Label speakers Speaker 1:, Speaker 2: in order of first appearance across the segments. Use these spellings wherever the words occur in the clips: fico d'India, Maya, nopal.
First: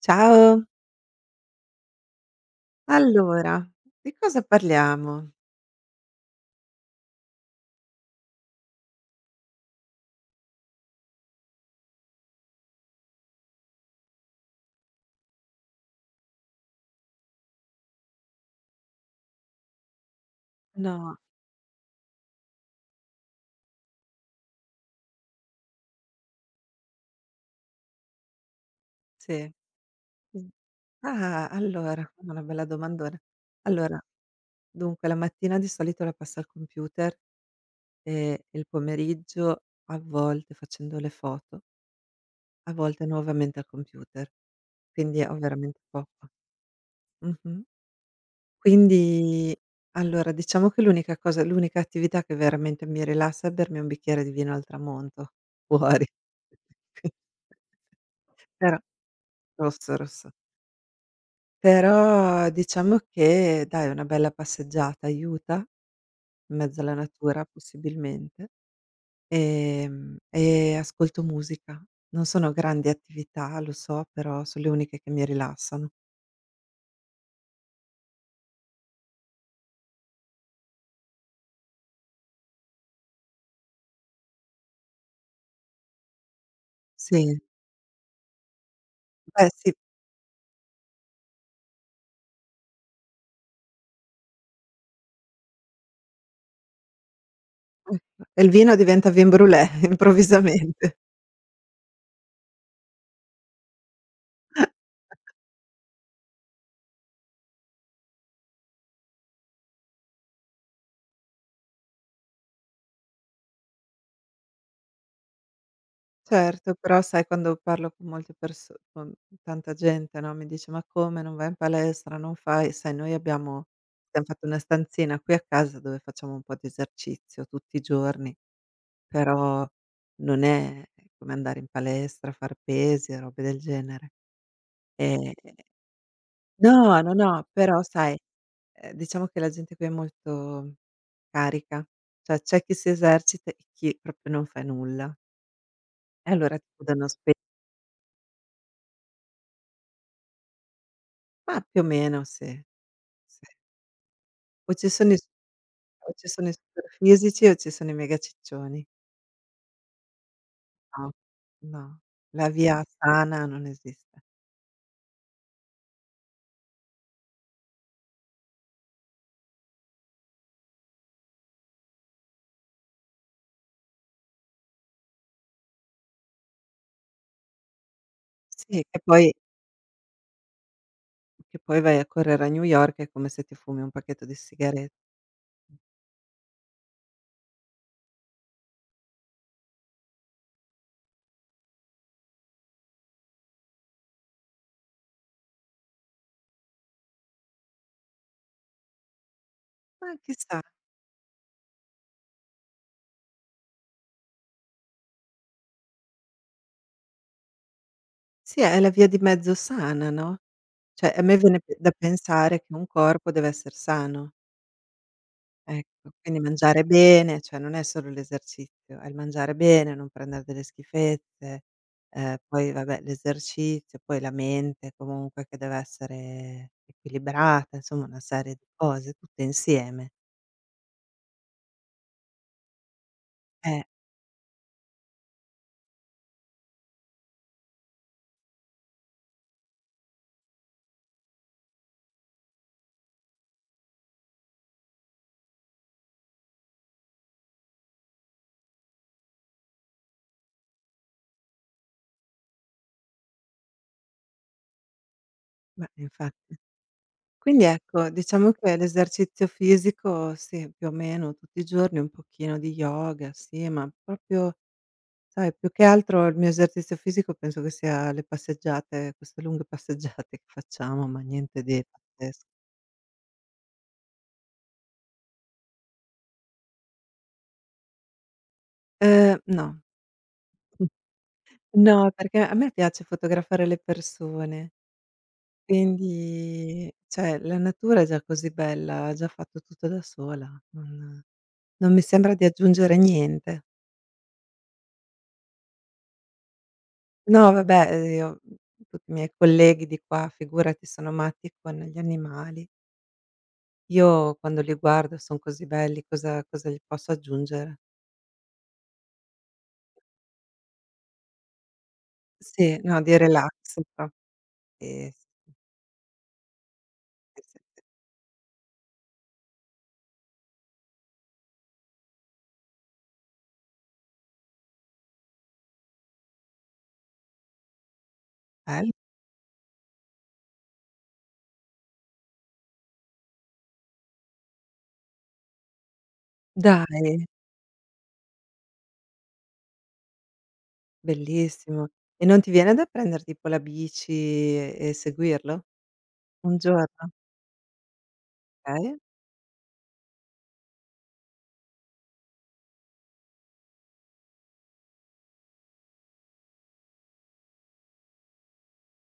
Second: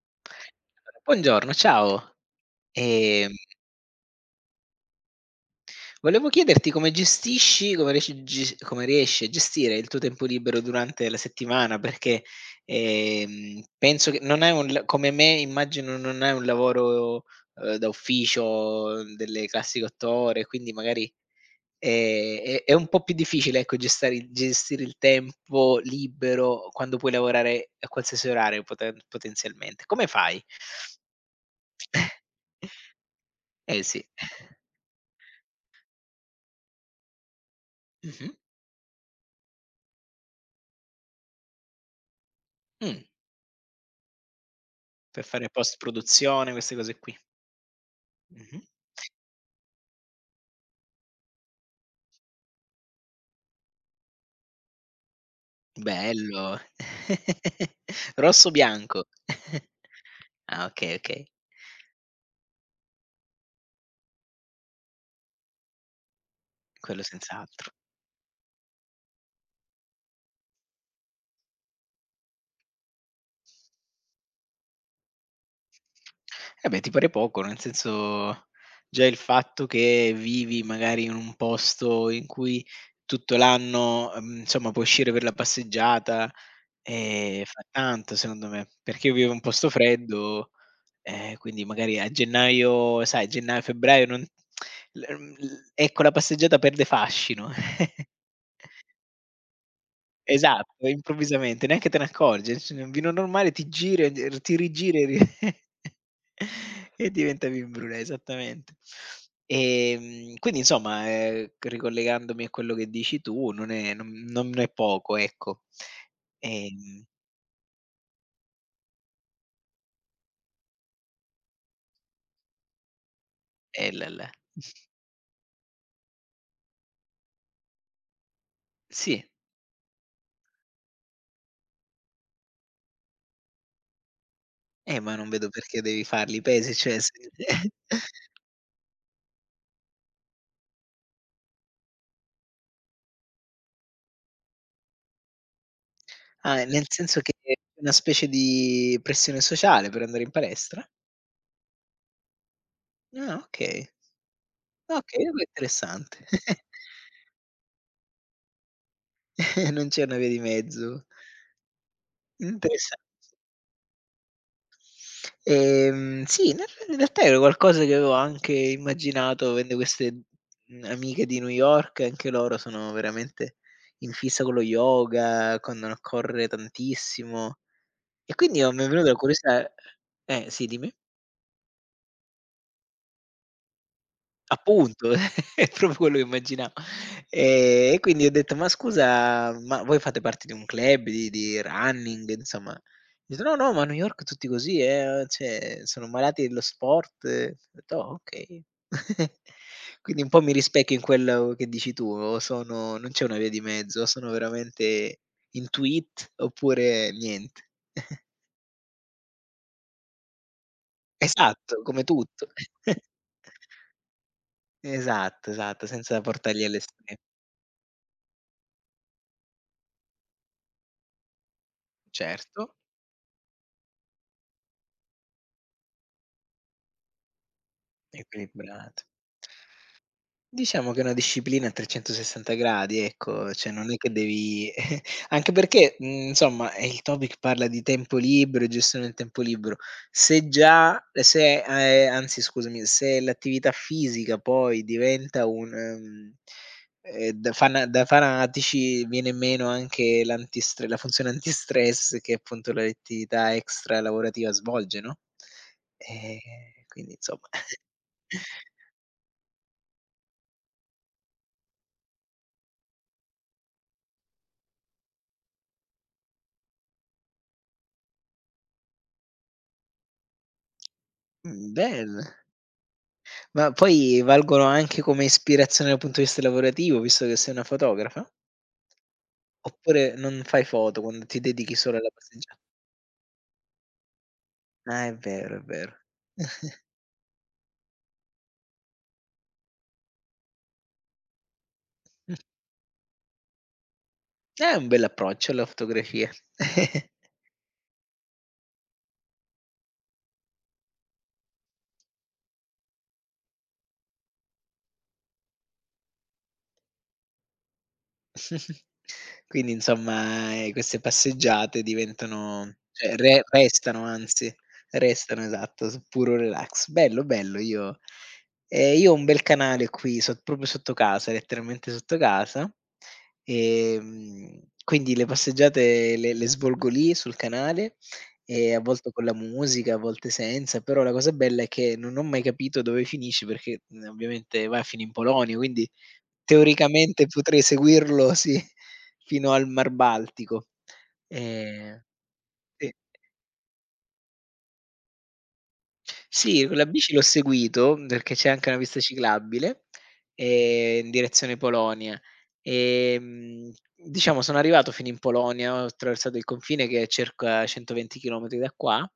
Speaker 1: Ciao,
Speaker 2: Buongiorno, ciao. Ehm,
Speaker 1: allora di cosa parliamo?
Speaker 2: Volevo chiederti come gestisci come riesci a gestire il tuo tempo libero durante la settimana, perché, penso che non è un l come me immagino non è un lavoro, da ufficio delle classiche 8 ore, quindi magari,
Speaker 1: No,
Speaker 2: è un po' più difficile, ecco, gestare il gestire il tempo libero quando puoi lavorare a qualsiasi orario
Speaker 1: sì.
Speaker 2: potenzialmente. Come fai?
Speaker 1: Mh. Ah, allora, una bella domandona.
Speaker 2: Eh
Speaker 1: Allora,
Speaker 2: sì.
Speaker 1: dunque la mattina di solito la passo al computer
Speaker 2: Mh-mh.
Speaker 1: e il pomeriggio a volte facendo le foto, a
Speaker 2: Mh,
Speaker 1: volte nuovamente al computer. Quindi
Speaker 2: per
Speaker 1: ho
Speaker 2: fare post
Speaker 1: veramente poco.
Speaker 2: produzione, queste cose qui.
Speaker 1: Mh-mh.
Speaker 2: Mh-mh.
Speaker 1: Quindi allora diciamo che l'unica attività che veramente mi rilassa è bermi un bicchiere di vino al tramonto, fuori.
Speaker 2: Bello. Rosso
Speaker 1: Però.
Speaker 2: bianco.
Speaker 1: Rossa, rossa.
Speaker 2: Ah, okay, okay,
Speaker 1: Però diciamo che dai una bella passeggiata aiuta, in mezzo alla
Speaker 2: quello
Speaker 1: natura
Speaker 2: senz'altro.
Speaker 1: possibilmente, e ascolto musica. Non sono grandi attività, lo so, però son le uniche che mi rilassano.
Speaker 2: Eh beh, ti pare poco, nel senso già il fatto che vivi magari in un posto in cui tutto l'anno, insomma, puoi uscire per la passeggiata,
Speaker 1: Sì,
Speaker 2: fa tanto secondo me, perché io vivo in un
Speaker 1: beh
Speaker 2: posto
Speaker 1: sì,
Speaker 2: freddo, quindi magari a gennaio sai gennaio, febbraio non l mhmm, l ecco, la passeggiata perde fascino.
Speaker 1: mh, e il vino diventa vin brulé improvvisamente.
Speaker 2: Esatto, improvvisamente, neanche te ne accorgi. Adesso in un vino normale ti gira, d ti rigira e ri e diventa vin brulé, esattamente. Quindi insomma, c ricollegandomi a quello che dici tu, non è poco, ecco.
Speaker 1: Certo, però
Speaker 2: Ehm,
Speaker 1: sai quando parlo con molte perso con tanta gente, no, mi dice: "Ma come non vai in palestra, non fai", sai noi abbiamo
Speaker 2: e l
Speaker 1: abbiam
Speaker 2: l
Speaker 1: fatto una stanzina qui a casa dove facciamo un po' di esercizio tutti i giorni,
Speaker 2: Sì,
Speaker 1: però non è come andare in palestra, far pesi e robe del genere.
Speaker 2: ma non
Speaker 1: Ehm
Speaker 2: vedo perché devi farli i pesi, cioè
Speaker 1: no,
Speaker 2: se
Speaker 1: no, no, però sai, diciamo che la gente qui è molto carica, cioè c'è chi si esercita e chi proprio non fa nulla. E allora
Speaker 2: ah,
Speaker 1: ti
Speaker 2: nel
Speaker 1: danno
Speaker 2: senso che
Speaker 1: spe
Speaker 2: è una specie di pressione sociale per andare in palestra?
Speaker 1: ma più o meno sì.
Speaker 2: Ah,
Speaker 1: Sì,
Speaker 2: okay.
Speaker 1: o ci sono i
Speaker 2: Okay,
Speaker 1: s o
Speaker 2: interessante.
Speaker 1: ci sono i superfisici o ci sono i megaciccioni.
Speaker 2: Non c'è una via di mezzo.
Speaker 1: No, no, la via
Speaker 2: Interessa
Speaker 1: sana non esiste.
Speaker 2: sì, in realtà era qualcosa che avevo anche immaginato, avendo queste, amiche di New York, anche loro sono veramente in fissa con lo yoga, con correre tantissimo. E quindi, oh,
Speaker 1: Sì,
Speaker 2: mi è
Speaker 1: che
Speaker 2: venuta la
Speaker 1: poi
Speaker 2: curiosità sì, dimmi.
Speaker 1: che poi vai a correre a New York è come se ti fumi un pacchetto di sigarette.
Speaker 2: Appunto, è proprio quello che immaginavo. E quindi ho detto: "Ma scusa, ma voi fate parte di un club di running, insomma?" Mi fa: "No, no, ma a New York tutti così, cioè sono malati dello sport." Ho detto: "Oh, okay."
Speaker 1: Ma
Speaker 2: Quindi un po' mi
Speaker 1: chissà,
Speaker 2: rispecchio in quello che dici tu, o sono non c'è una via di mezzo, o sono veramente "into it" oppure niente.
Speaker 1: sì, è la via di mezzo sana, no, cioè a me viene p
Speaker 2: Esatto,
Speaker 1: da
Speaker 2: come tutto.
Speaker 1: pensare che un corpo deve esser sano.
Speaker 2: Esatto, esatto,
Speaker 1: Ecco,
Speaker 2: senza
Speaker 1: quindi
Speaker 2: portarli
Speaker 1: mangiare
Speaker 2: all'estremo.
Speaker 1: bene, cioè non è solo l'esercizio, è il mangiare bene, non prendere delle schifezze, poi
Speaker 2: Certo.
Speaker 1: vabbè l'esercizio, poi la mente comunque che deve essere equilibrata, insomma una serie di
Speaker 2: Equilibrato.
Speaker 1: cose tutte insieme.
Speaker 2: Diciamo che è una disciplina a 360 gradi, ecco, cioè
Speaker 1: Eh,
Speaker 2: non è che devi anche perché, insomma, il topic parla di tempo libero e gestione del tempo libero. Se già se, anzi scusami, se l'attività fisica poi diventa un da fanatici viene meno anche l'antistre la funzione antistress che appunto l'attività extra lavorativa svolge, no,
Speaker 1: beh
Speaker 2: ehm,
Speaker 1: infatti.
Speaker 2: quindi insomma
Speaker 1: Quindi ecco, diciamo che l'esercizio fisico sì, più o meno tutti i giorni, un pochino di yoga, sì, ma proprio. Sai, più che altro il mio esercizio fisico penso che sia le passeggiate, queste lunghe passeggiate che facciamo, ma niente di
Speaker 2: Bello.
Speaker 1: pazzes.
Speaker 2: Ma poi valgono anche come ispirazione dal punto di vista lavorativo, visto che sei una fotografa?
Speaker 1: No.
Speaker 2: Oppure non fai foto quando ti dedichi solo alla
Speaker 1: No, perché a
Speaker 2: passeggia
Speaker 1: me piace fotografare le persone,
Speaker 2: ah, è vero, è vero.
Speaker 1: quindi cioè la natura è già così bella, ha già fatto tutto da sola, non mi sembra di aggiungere niente.
Speaker 2: È un bell'approccio alla fotografia.
Speaker 1: No, vabbè, io tutti i miei colleghi di qua, figurati, sono matti con gli animali. Io quando li guardo son così belli, cosa gli posso aggiungere?
Speaker 2: Quindi insomma, queste passeggiate diventano
Speaker 1: Sì, no,
Speaker 2: cioè
Speaker 1: di
Speaker 2: re
Speaker 1: relax
Speaker 2: restano
Speaker 1: proprio
Speaker 2: anzi,
Speaker 1: sì,
Speaker 2: restano
Speaker 1: sì,
Speaker 2: esatto, s puro relax. Bello,
Speaker 1: sì,
Speaker 2: bello,
Speaker 1: sì.
Speaker 2: io ho un bel canale qui sot proprio sotto casa, letteralmente sotto casa, quindi le passeggiate le svolgo lì sul canale, a
Speaker 1: Bello.
Speaker 2: volte con la musica, a volte senza, però la cosa bella è che non ho mai capito dove finisce perché, ovviamente vai a finì in Polonia, quindi
Speaker 1: Dai,
Speaker 2: teoricamente potrei seguirlo, sì, fino al Mar Baltico.
Speaker 1: bellissimo.
Speaker 2: Ehm,
Speaker 1: E non ti viene da
Speaker 2: sì.
Speaker 1: prendere tipo la bici e seguirlo? Un
Speaker 2: Sì, con la
Speaker 1: giorno?
Speaker 2: bici l'ho seguito, perché c'è anche una
Speaker 1: Okay,
Speaker 2: pista ciclabile, in direzione Polonia. Diciamo sono arrivato fino in Polonia, ho attraversato il confine che è circa 120 chilometri da qua,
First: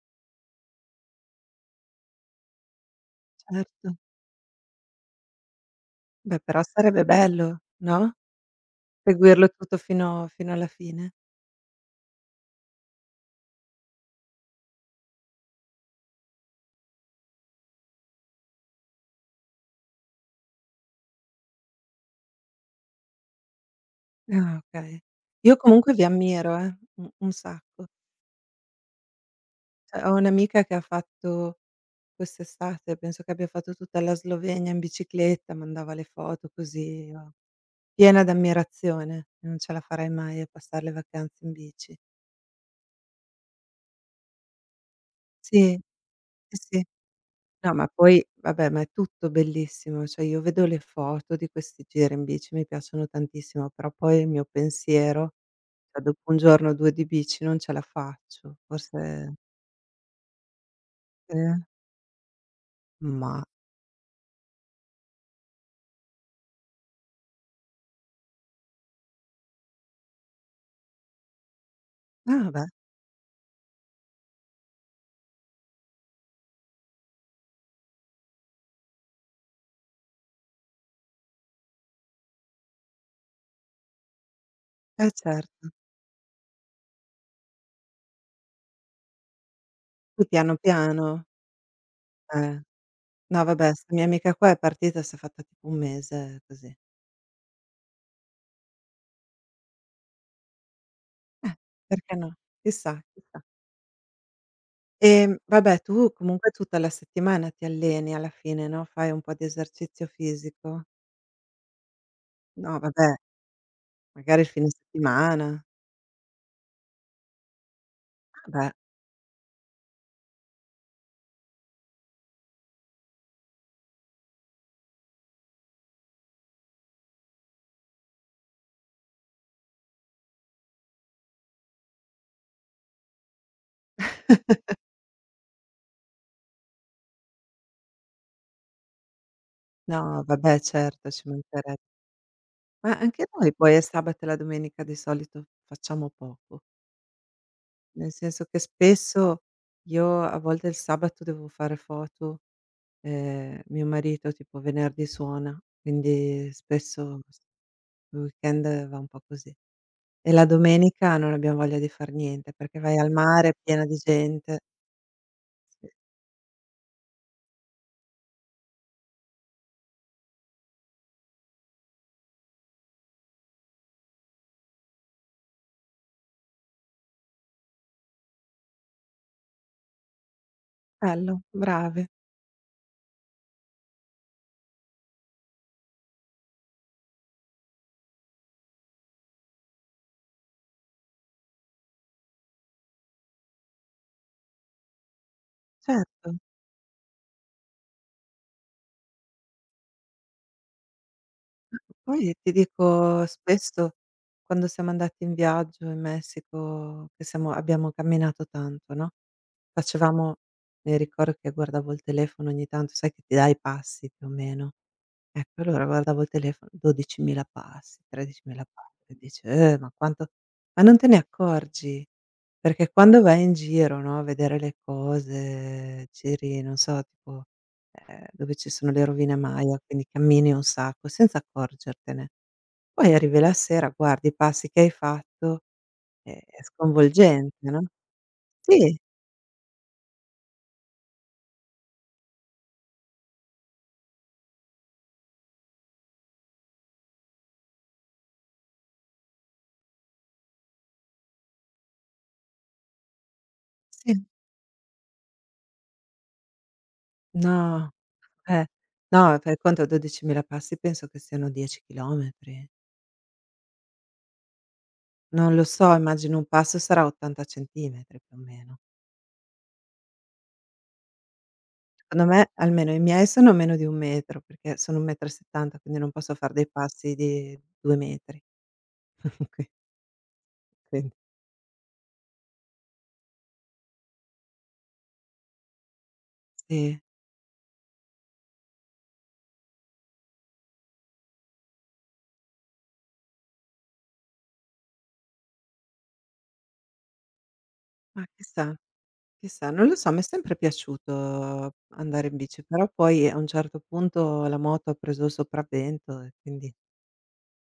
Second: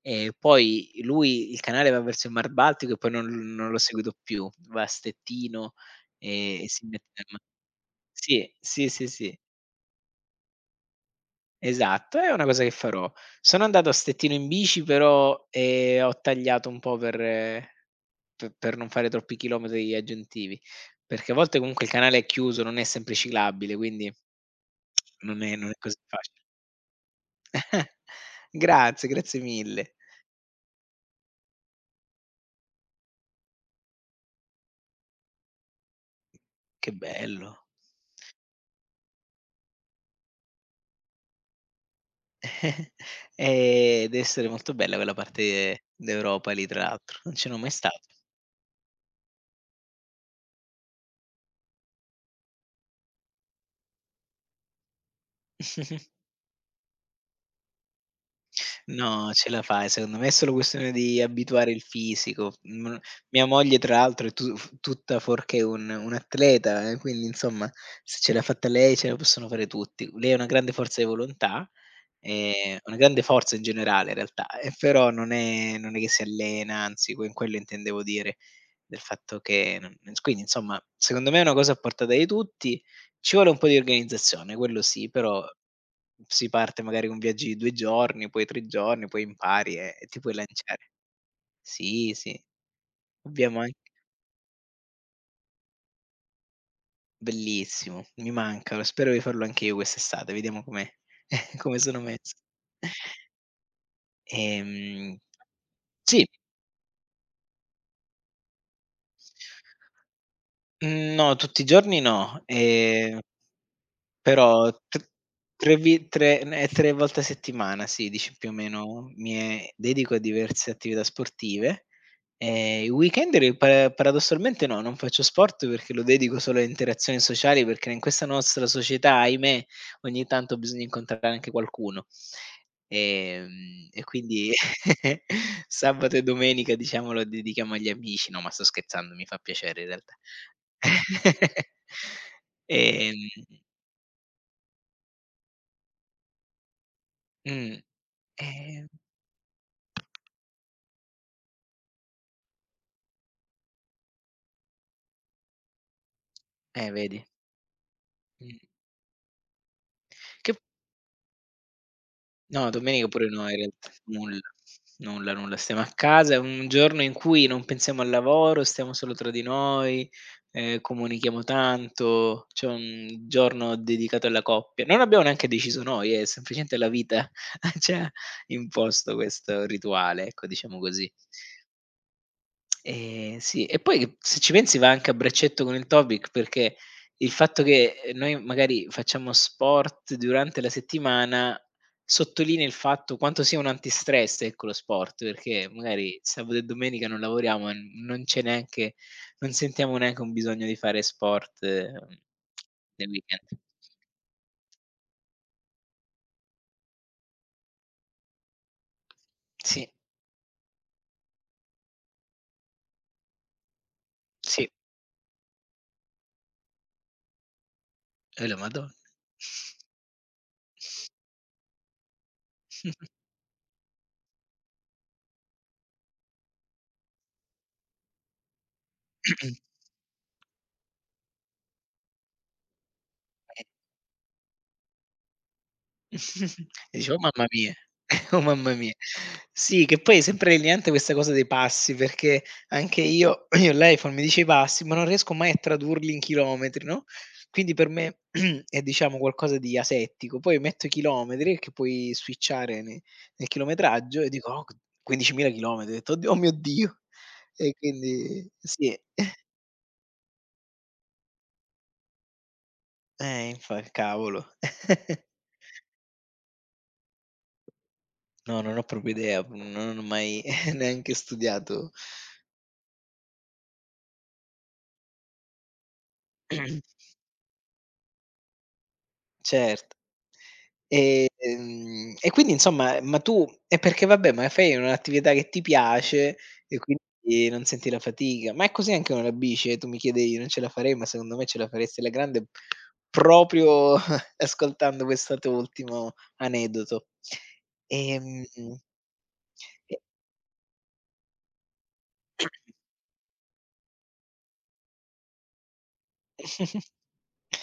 Speaker 2: e poi lui il canale va verso il Mar Baltico e poi non l'ho
Speaker 1: certo.
Speaker 2: seguito più. Va a Stettino
Speaker 1: Beh, però
Speaker 2: e si
Speaker 1: sarebbe
Speaker 2: mette a ma
Speaker 1: bello, no,
Speaker 2: sì, sì, sì, sì.
Speaker 1: seguirlo tutto fino alla fine.
Speaker 2: Esatto, è una cosa che farò. Sono andato a Stettino in bici però, ho tagliato un po' per non fare troppi chilometri aggiuntivi, perché a volte comunque il canale è chiuso, non è sempre ciclabile, quindi
Speaker 1: Ah, okay. Io
Speaker 2: non è
Speaker 1: comunque
Speaker 2: così
Speaker 1: vi
Speaker 2: facile.
Speaker 1: ammiro, u un sacco.
Speaker 2: Grazie, grazie mille.
Speaker 1: Cioè, ho un'amica che ha fatto quest'estate, penso che abbia fatto tutta la Slovenia in bicicletta, mandava le foto
Speaker 2: Che
Speaker 1: così, io.
Speaker 2: bello.
Speaker 1: Piena d'ammirazione, non ce la farei mai a passar le vacanze in bici.
Speaker 2: Dev'essere molto bella quella
Speaker 1: Sì,
Speaker 2: parte d'Europa
Speaker 1: sì,
Speaker 2: lì tra
Speaker 1: sì.
Speaker 2: l'altro, non ci sono mai
Speaker 1: No, ma
Speaker 2: stato.
Speaker 1: poi vabbè, ma è tutto bellissimo, cioè io vedo le foto di questi giri in bici, mi piacciono tantissimo, però poi il mio pensiero, cioè dopo un giorno o 2 di bici non ce la faccio,
Speaker 2: No,
Speaker 1: forse.
Speaker 2: ce la fai secondo me, è solo questione di
Speaker 1: Eh,
Speaker 2: abituare il fisico. Mhmm,
Speaker 1: ma
Speaker 2: Mia moglie tra l'altro è tu f tutta fuorché un atleta, quindi insomma se ce l'ha fatta lei ce la possono fare tutti. Lei ha una grande forza di volontà.
Speaker 1: vabbè,
Speaker 2: Una grande forza in generale in realtà, e però non è che si allena, anzi quello intendevo dire, del fatto che non ins quindi insomma, secondo me è una cosa a portata di tutti, ci vuole un po' di organizzazione, quello sì,
Speaker 1: eh
Speaker 2: però
Speaker 1: certo.
Speaker 2: si parte magari con viaggi di 2 giorni, poi 3 giorni, poi impari e ti
Speaker 1: Poi
Speaker 2: puoi
Speaker 1: piano
Speaker 2: lanciare.
Speaker 1: piano,
Speaker 2: Sì, sì,
Speaker 1: eh. No
Speaker 2: abbiamo
Speaker 1: vabbè,
Speaker 2: anche
Speaker 1: 'sta mia amica qua è partita, s'è fatta tipo un mese così.
Speaker 2: bellissimo, mi manca, spero di farlo anche io quest'estate, vediamo come
Speaker 1: Eh,
Speaker 2: come sono
Speaker 1: perché no?
Speaker 2: messo.
Speaker 1: Chissà, chissà.
Speaker 2: Ehm,
Speaker 1: Vabbè tu
Speaker 2: sì.
Speaker 1: comunque tutta la settimana ti alleni alla fine, no, fai un po' di esercizio fisico?
Speaker 2: Mhmm, no, tutti i giorni no,
Speaker 1: No vabbè, magari il fine
Speaker 2: però t
Speaker 1: settimana.
Speaker 2: 3 vi 3 ne 3 volte a settimana, sì, dici più o
Speaker 1: Vabbè,
Speaker 2: meno mi dedico a diverse attività sportive. I weekend re pa paradossalmente no, non faccio sport perché lo dedico solo alle interazioni sociali, perché in questa nostra società, ahimè, ogni tanto bisogna incontrare anche qualcuno. E quindi sabato e domenica, diciamo, lo dedichiamo agli amici. No, ma sto scherzando, mi fa piacere in realtà.
Speaker 1: no vabbè certo, ci manchereb ma
Speaker 2: Ehm,
Speaker 1: anche noi poi il sabato e la domenica di solito facciamo poco,
Speaker 2: mh,
Speaker 1: nel senso che
Speaker 2: ehm,
Speaker 1: spesso io a volte il sabato devo fare foto, mio marito tipo venerdì suona, quindi spesso
Speaker 2: vedi.
Speaker 1: s il
Speaker 2: Mh.
Speaker 1: weekend va un po' così. E la
Speaker 2: Che
Speaker 1: domenica non abbiamo voglia di far niente,
Speaker 2: No,
Speaker 1: perché vai
Speaker 2: domenica
Speaker 1: al
Speaker 2: pure no
Speaker 1: mare
Speaker 2: in
Speaker 1: piena
Speaker 2: realtà,
Speaker 1: di
Speaker 2: nulla,
Speaker 1: gente.
Speaker 2: nulla, nulla. Stiamo
Speaker 1: Sì,
Speaker 2: a casa, è un giorno in cui non pensiamo al lavoro, stiamo solo tra di noi, comunichiamo tanto, c'è un giorno dedicato alla coppia. Non abbiamo neanche deciso noi, è semplicemente la vita ci ha imposto questo rituale, ecco, diciamo così.
Speaker 1: bello, brave.
Speaker 2: Sì, e poi se ci pensi va anche a braccetto con il topic, perché il fatto che, noi magari facciamo sport durante la settimana, sottolinea il fatto quanto sia un antistress, ecco, lo sport, perché magari
Speaker 1: Certo.
Speaker 2: sabato e domenica non lavoriamo e non c'è neanche non sentiamo neanche un bisogno di fare sport,
Speaker 1: Poi ti
Speaker 2: nel
Speaker 1: dico
Speaker 2: weekend.
Speaker 1: spesso quando siamo andati in viaggio in Messico, che siamo abbiamo camminato tanto, no,
Speaker 2: Sì,
Speaker 1: facevamo mi ricordo che guardavo il telefono ogni tanto, sai che ti dà i passi più o
Speaker 2: sì,
Speaker 1: meno. Ecco, allora guardavo il telefono, 12.000 passi,
Speaker 2: e la
Speaker 1: 13.000
Speaker 2: madonna.
Speaker 1: passi, e dici: ma quanto", ma non te ne accorgi, perché quando vai in giro, no, a vedere le cose, giri, non so, tipo, dove ci sono le rovine Maya, quindi cammini un sacco senza accorgertene. Poi arrivi la sera, guardi i passi che hai fatto, è
Speaker 2: E dici: "Oh mamma
Speaker 1: sconvolgente,
Speaker 2: mia,
Speaker 1: no?
Speaker 2: oh mamma mia".
Speaker 1: Sì,
Speaker 2: Sì, che poi è sempre alienante questa cosa dei passi, perché anche io io ho l'iPhone, mi dice i passi, ma non riesco mai a tradurli in chilometri, no, quindi per me è diciamo qualcosa di asettico. Poi metto i chilometri, che puoi switchare ne nel chilometraggio
Speaker 1: sì.
Speaker 2: e dico: "Oh, 15.000 chilometri", ho detto: "Oddi oh mio Dio".
Speaker 1: No,
Speaker 2: E quindi
Speaker 1: eh,
Speaker 2: sì,
Speaker 1: no, fai conto 12.000 passi penso che siano 10 chilometri.
Speaker 2: infa cavolo.
Speaker 1: Non lo so, immagino un passo sarà 80 centimetri più o
Speaker 2: No, non
Speaker 1: meno.
Speaker 2: ho proprio idea, non ho mai neanche studiato.
Speaker 1: Secondo me almeno i miei sono meno di 1 metro, perché sono 1,70 m, quindi non posso far dei passi di 2 metri. Qui
Speaker 2: Certo.
Speaker 1: quindi
Speaker 2: E quindi insomma ma tu è perché vabbè, ma fai un'attività che ti piace e
Speaker 1: Sì,
Speaker 2: quindi non senti la fatica. Ma è così anche con la bici, tu mi chiedevi: "Non ce la farei?" Ma secondo me ce la faresti alla grande proprio ascoltando questo tuo ultimo aneddoto.
Speaker 1: ma
Speaker 2: Ehm
Speaker 1: chissà, chissà, non lo
Speaker 2: E
Speaker 1: so, m'è sempre piaciuto andare in bici, però poi a un certo punto la moto ha preso il sopravvento e quindi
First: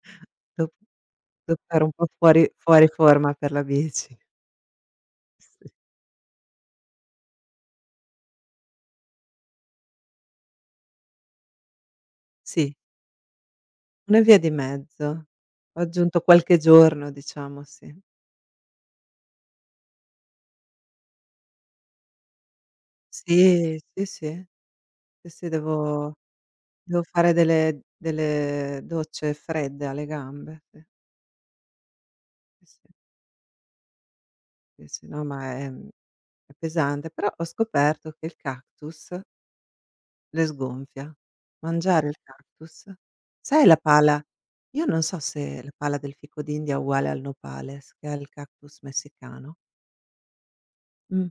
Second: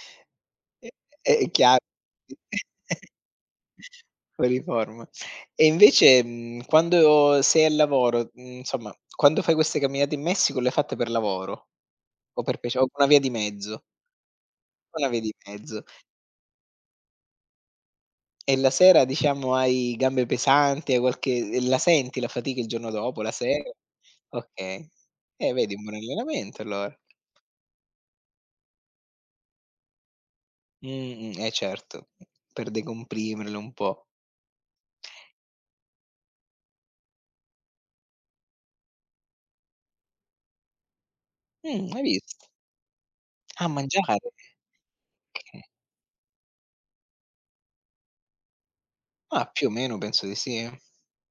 Speaker 1: dop
Speaker 2: E e è
Speaker 1: dopo
Speaker 2: chiaro.
Speaker 1: ero un po' fuori forma per la bici.
Speaker 2: Fuori forma. E
Speaker 1: Sì.
Speaker 2: invece, quando sei al lavoro, insomma, quando fai queste camminate in Messico le hai fatte per lavoro? O per
Speaker 1: Sì,
Speaker 2: piace o una via di mezzo?
Speaker 1: una via di
Speaker 2: Una via
Speaker 1: mezzo.
Speaker 2: di
Speaker 1: Ho
Speaker 2: mezzo.
Speaker 1: aggiunto qualche giorno diciamo, sì.
Speaker 2: E la sera diciamo hai gambe pesanti, hai qualche e la senti la fatica il giorno dopo, la sera?
Speaker 1: Sì, sì, sì.
Speaker 2: Okay.
Speaker 1: Sì, sì,
Speaker 2: Vedi, un buon
Speaker 1: devo
Speaker 2: allenamento allora.
Speaker 1: devo fare delle docce fredde alle gambe. Sì,
Speaker 2: Mh-mh, eh certo,
Speaker 1: sì,
Speaker 2: per
Speaker 1: sì,
Speaker 2: decomprimerlo un po'.
Speaker 1: sì, sì, no, ma è pesante. Però ho scoperto che il cactus le sgonfia.
Speaker 2: Hai
Speaker 1: Mangiare il
Speaker 2: vis
Speaker 1: cactus, sai,
Speaker 2: a
Speaker 1: la pala,
Speaker 2: mangiare?
Speaker 1: io non so
Speaker 2: Okay.
Speaker 1: se la pala del fico d'India è uguale al nopales, che è il cactus
Speaker 2: Ma
Speaker 1: messicano.
Speaker 2: più o meno penso di sì.
Speaker 1: Mh.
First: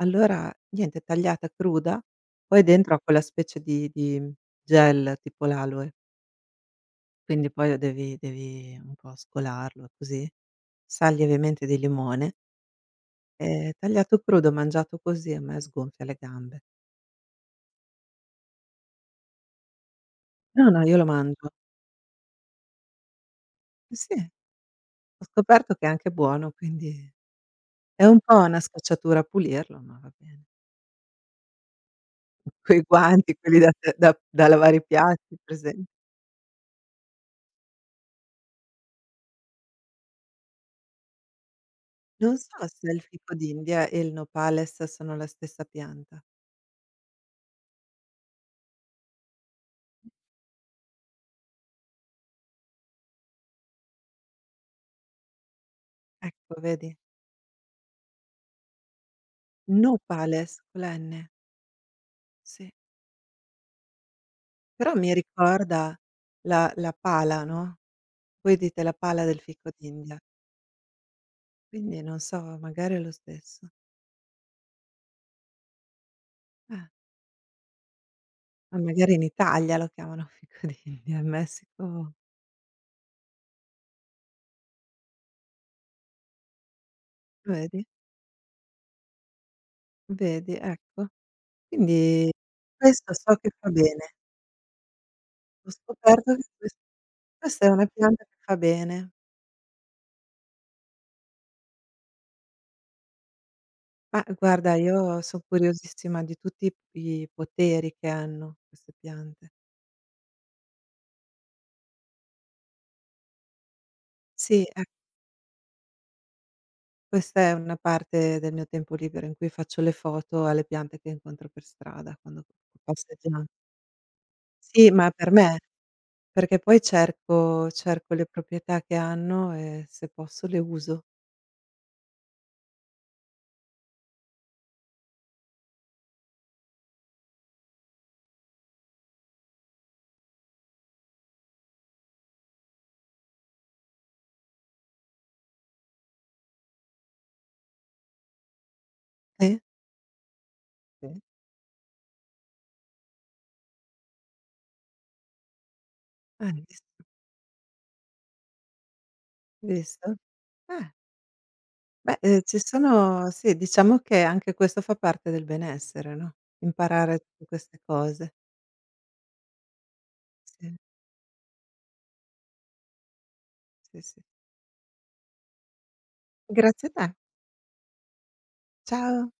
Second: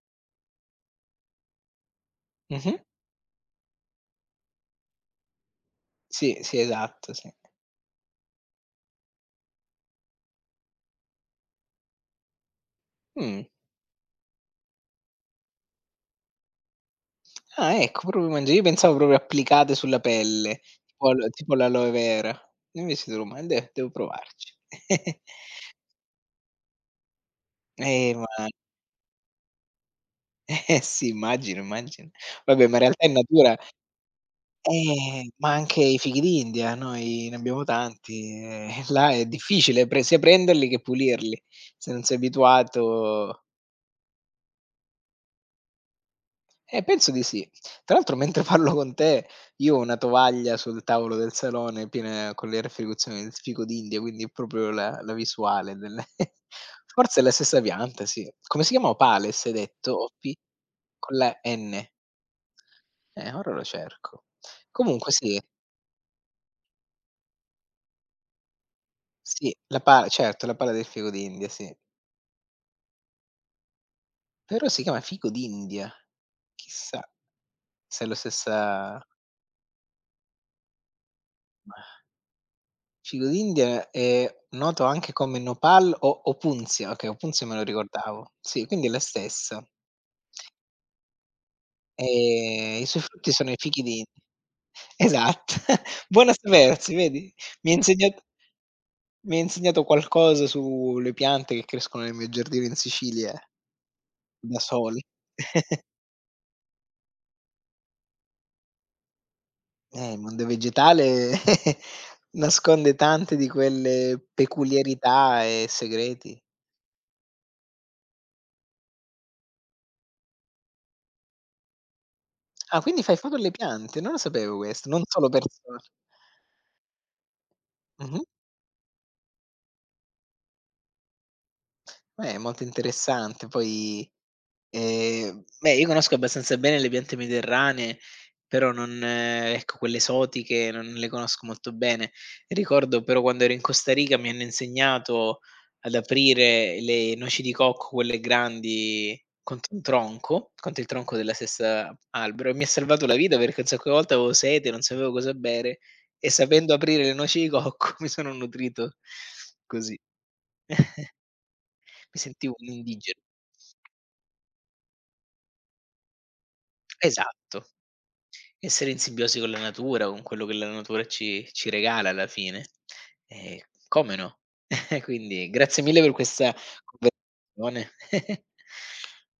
Speaker 1: Allora niente, tagliata cruda, poi
Speaker 2: Mh-mh.
Speaker 1: dentro ha quella specie di gel tipo l'aloe.
Speaker 2: Sì, sì, esatto, sì.
Speaker 1: Quindi poi lo devi un po' scolarlo così. Sal lievemente di limone,
Speaker 2: Mh.
Speaker 1: tagliato crudo, mangiato così, a me sgonfia le gambe.
Speaker 2: Ah, ecco, proprio mangia, io pensavo proprio applicate sulla pelle,
Speaker 1: No, no, io lo
Speaker 2: tipo al
Speaker 1: mangio.
Speaker 2: tipo l'aloe vera. Invece te lo man de devo
Speaker 1: Sì, sì, ho
Speaker 2: provarci.
Speaker 1: scoperto che è anche buono, quindi è
Speaker 2: Eh,
Speaker 1: un po'
Speaker 2: ma
Speaker 1: una scocciatura pulirlo, ma va bene.
Speaker 2: eh sì, immagino, immagino. Vabbè, ma in
Speaker 1: Quei
Speaker 2: realtà in
Speaker 1: guanti,
Speaker 2: natura
Speaker 1: quelli da t da da lavare i piatti,
Speaker 2: ma anche
Speaker 1: presen
Speaker 2: i fichi d'India, noi ne abbiamo tanti, e là è difficile pre sia prenderli che pulirli. Se non sei
Speaker 1: non so se il fico
Speaker 2: abituato
Speaker 1: d'India e il nopales sono la stessa pianta.
Speaker 2: eh, penso di sì. Tra l'altro mentre parlo con te io ho una tovaglia sul tavolo del salone piena con le raffigurazioni del fico d'India, quindi proprio la visuale del
Speaker 1: Ecco, vedi?
Speaker 2: forse è la stessa pianta, sì. Come si chiama opales hai detto? O pi
Speaker 1: Nopales con la
Speaker 2: Con
Speaker 1: N,
Speaker 2: la N.
Speaker 1: sì.
Speaker 2: Ora lo cerco.
Speaker 1: Però
Speaker 2: Comunque
Speaker 1: mi
Speaker 2: sì,
Speaker 1: ricorda la pala, no, voi dite la pala del
Speaker 2: sì,
Speaker 1: fico
Speaker 2: la pa
Speaker 1: d'India,
Speaker 2: certo, la pala del fico d'India, sì.
Speaker 1: quindi non so, magari è lo stesso.
Speaker 2: Però si chiama fico d'India.
Speaker 1: Eh,
Speaker 2: Chissà se è la
Speaker 1: ma
Speaker 2: stessa.
Speaker 1: magari in Italia lo chiamano fico d'India, in Messico
Speaker 2: Cibo d'India è noto anche come Nopal o opunzia, okay, opunzia me lo
Speaker 1: vedi,
Speaker 2: ricordavo. Sì, quindi è la stessa.
Speaker 1: vedi, ecco. Quindi
Speaker 2: I suoi
Speaker 1: questo
Speaker 2: frutti
Speaker 1: so
Speaker 2: sono
Speaker 1: che
Speaker 2: i
Speaker 1: fa
Speaker 2: fichi d'India.
Speaker 1: bene.
Speaker 2: Esatto,
Speaker 1: Ho
Speaker 2: buono
Speaker 1: scoperto
Speaker 2: a
Speaker 1: che ques
Speaker 2: sapersi, vedi?
Speaker 1: questa è
Speaker 2: Mi hai
Speaker 1: una
Speaker 2: insegnat
Speaker 1: pianta che fa bene.
Speaker 2: Mi hai insegnato qualcosa sulle piante che crescono nel mio giardino in Sicilia
Speaker 1: Ma
Speaker 2: da
Speaker 1: guarda,
Speaker 2: soli.
Speaker 1: io son curiosissima di tutti i poteri che hanno queste piante.
Speaker 2: Il mondo vegetale nasconde tante di quelle
Speaker 1: Sì, ecco.
Speaker 2: peculiarità e segreti.
Speaker 1: Questa è una parte del mio tempo libero in cui faccio le foto alle piante che incontro per strada quando
Speaker 2: Ah, quindi fai
Speaker 1: passeggia
Speaker 2: foto alle piante? Non lo sapevo questo,
Speaker 1: sì,
Speaker 2: non
Speaker 1: ma
Speaker 2: solo
Speaker 1: per me,
Speaker 2: persone.
Speaker 1: perché poi cerco
Speaker 2: Mh-mh.
Speaker 1: le proprietà che hanno e se posso le uso.
Speaker 2: Beh, è molto interessante. Poi, beh, io conosco abbastanza bene le piante mediterranee, però non ecco, quelle esotiche non le conosco molto bene. Ricordo però quando ero in Costa Rica mi hanno insegnato ad aprire le noci di cocco, quelle grandi,
Speaker 1: Sì,
Speaker 2: contro un tronco, contro il tronco
Speaker 1: sì.
Speaker 2: della stessa albero, e mi ha salvato la vita perché un sacco di volte avevo sete, non sapevo cosa bere e
Speaker 1: Ah, hai
Speaker 2: sapendo
Speaker 1: visto?
Speaker 2: aprire le noci di cocco mi sono nutrito così.
Speaker 1: Visto? Eh,
Speaker 2: Mi
Speaker 1: beh,
Speaker 2: sentivo
Speaker 1: ci
Speaker 2: un indigeno.
Speaker 1: sono sì, diciamo che anche questo fa parte del benessere, no, imparare tutte
Speaker 2: Esatto.
Speaker 1: queste cose.
Speaker 2: Essere in simbiosi con la natura, con quello che la
Speaker 1: Sì,
Speaker 2: natura ci regala alla fine. Ehm,
Speaker 1: sì,
Speaker 2: Come
Speaker 1: sì.
Speaker 2: no? Quindi grazie mille per questa
Speaker 1: Grazie a te.
Speaker 2: conversazione.
Speaker 1: Ciao.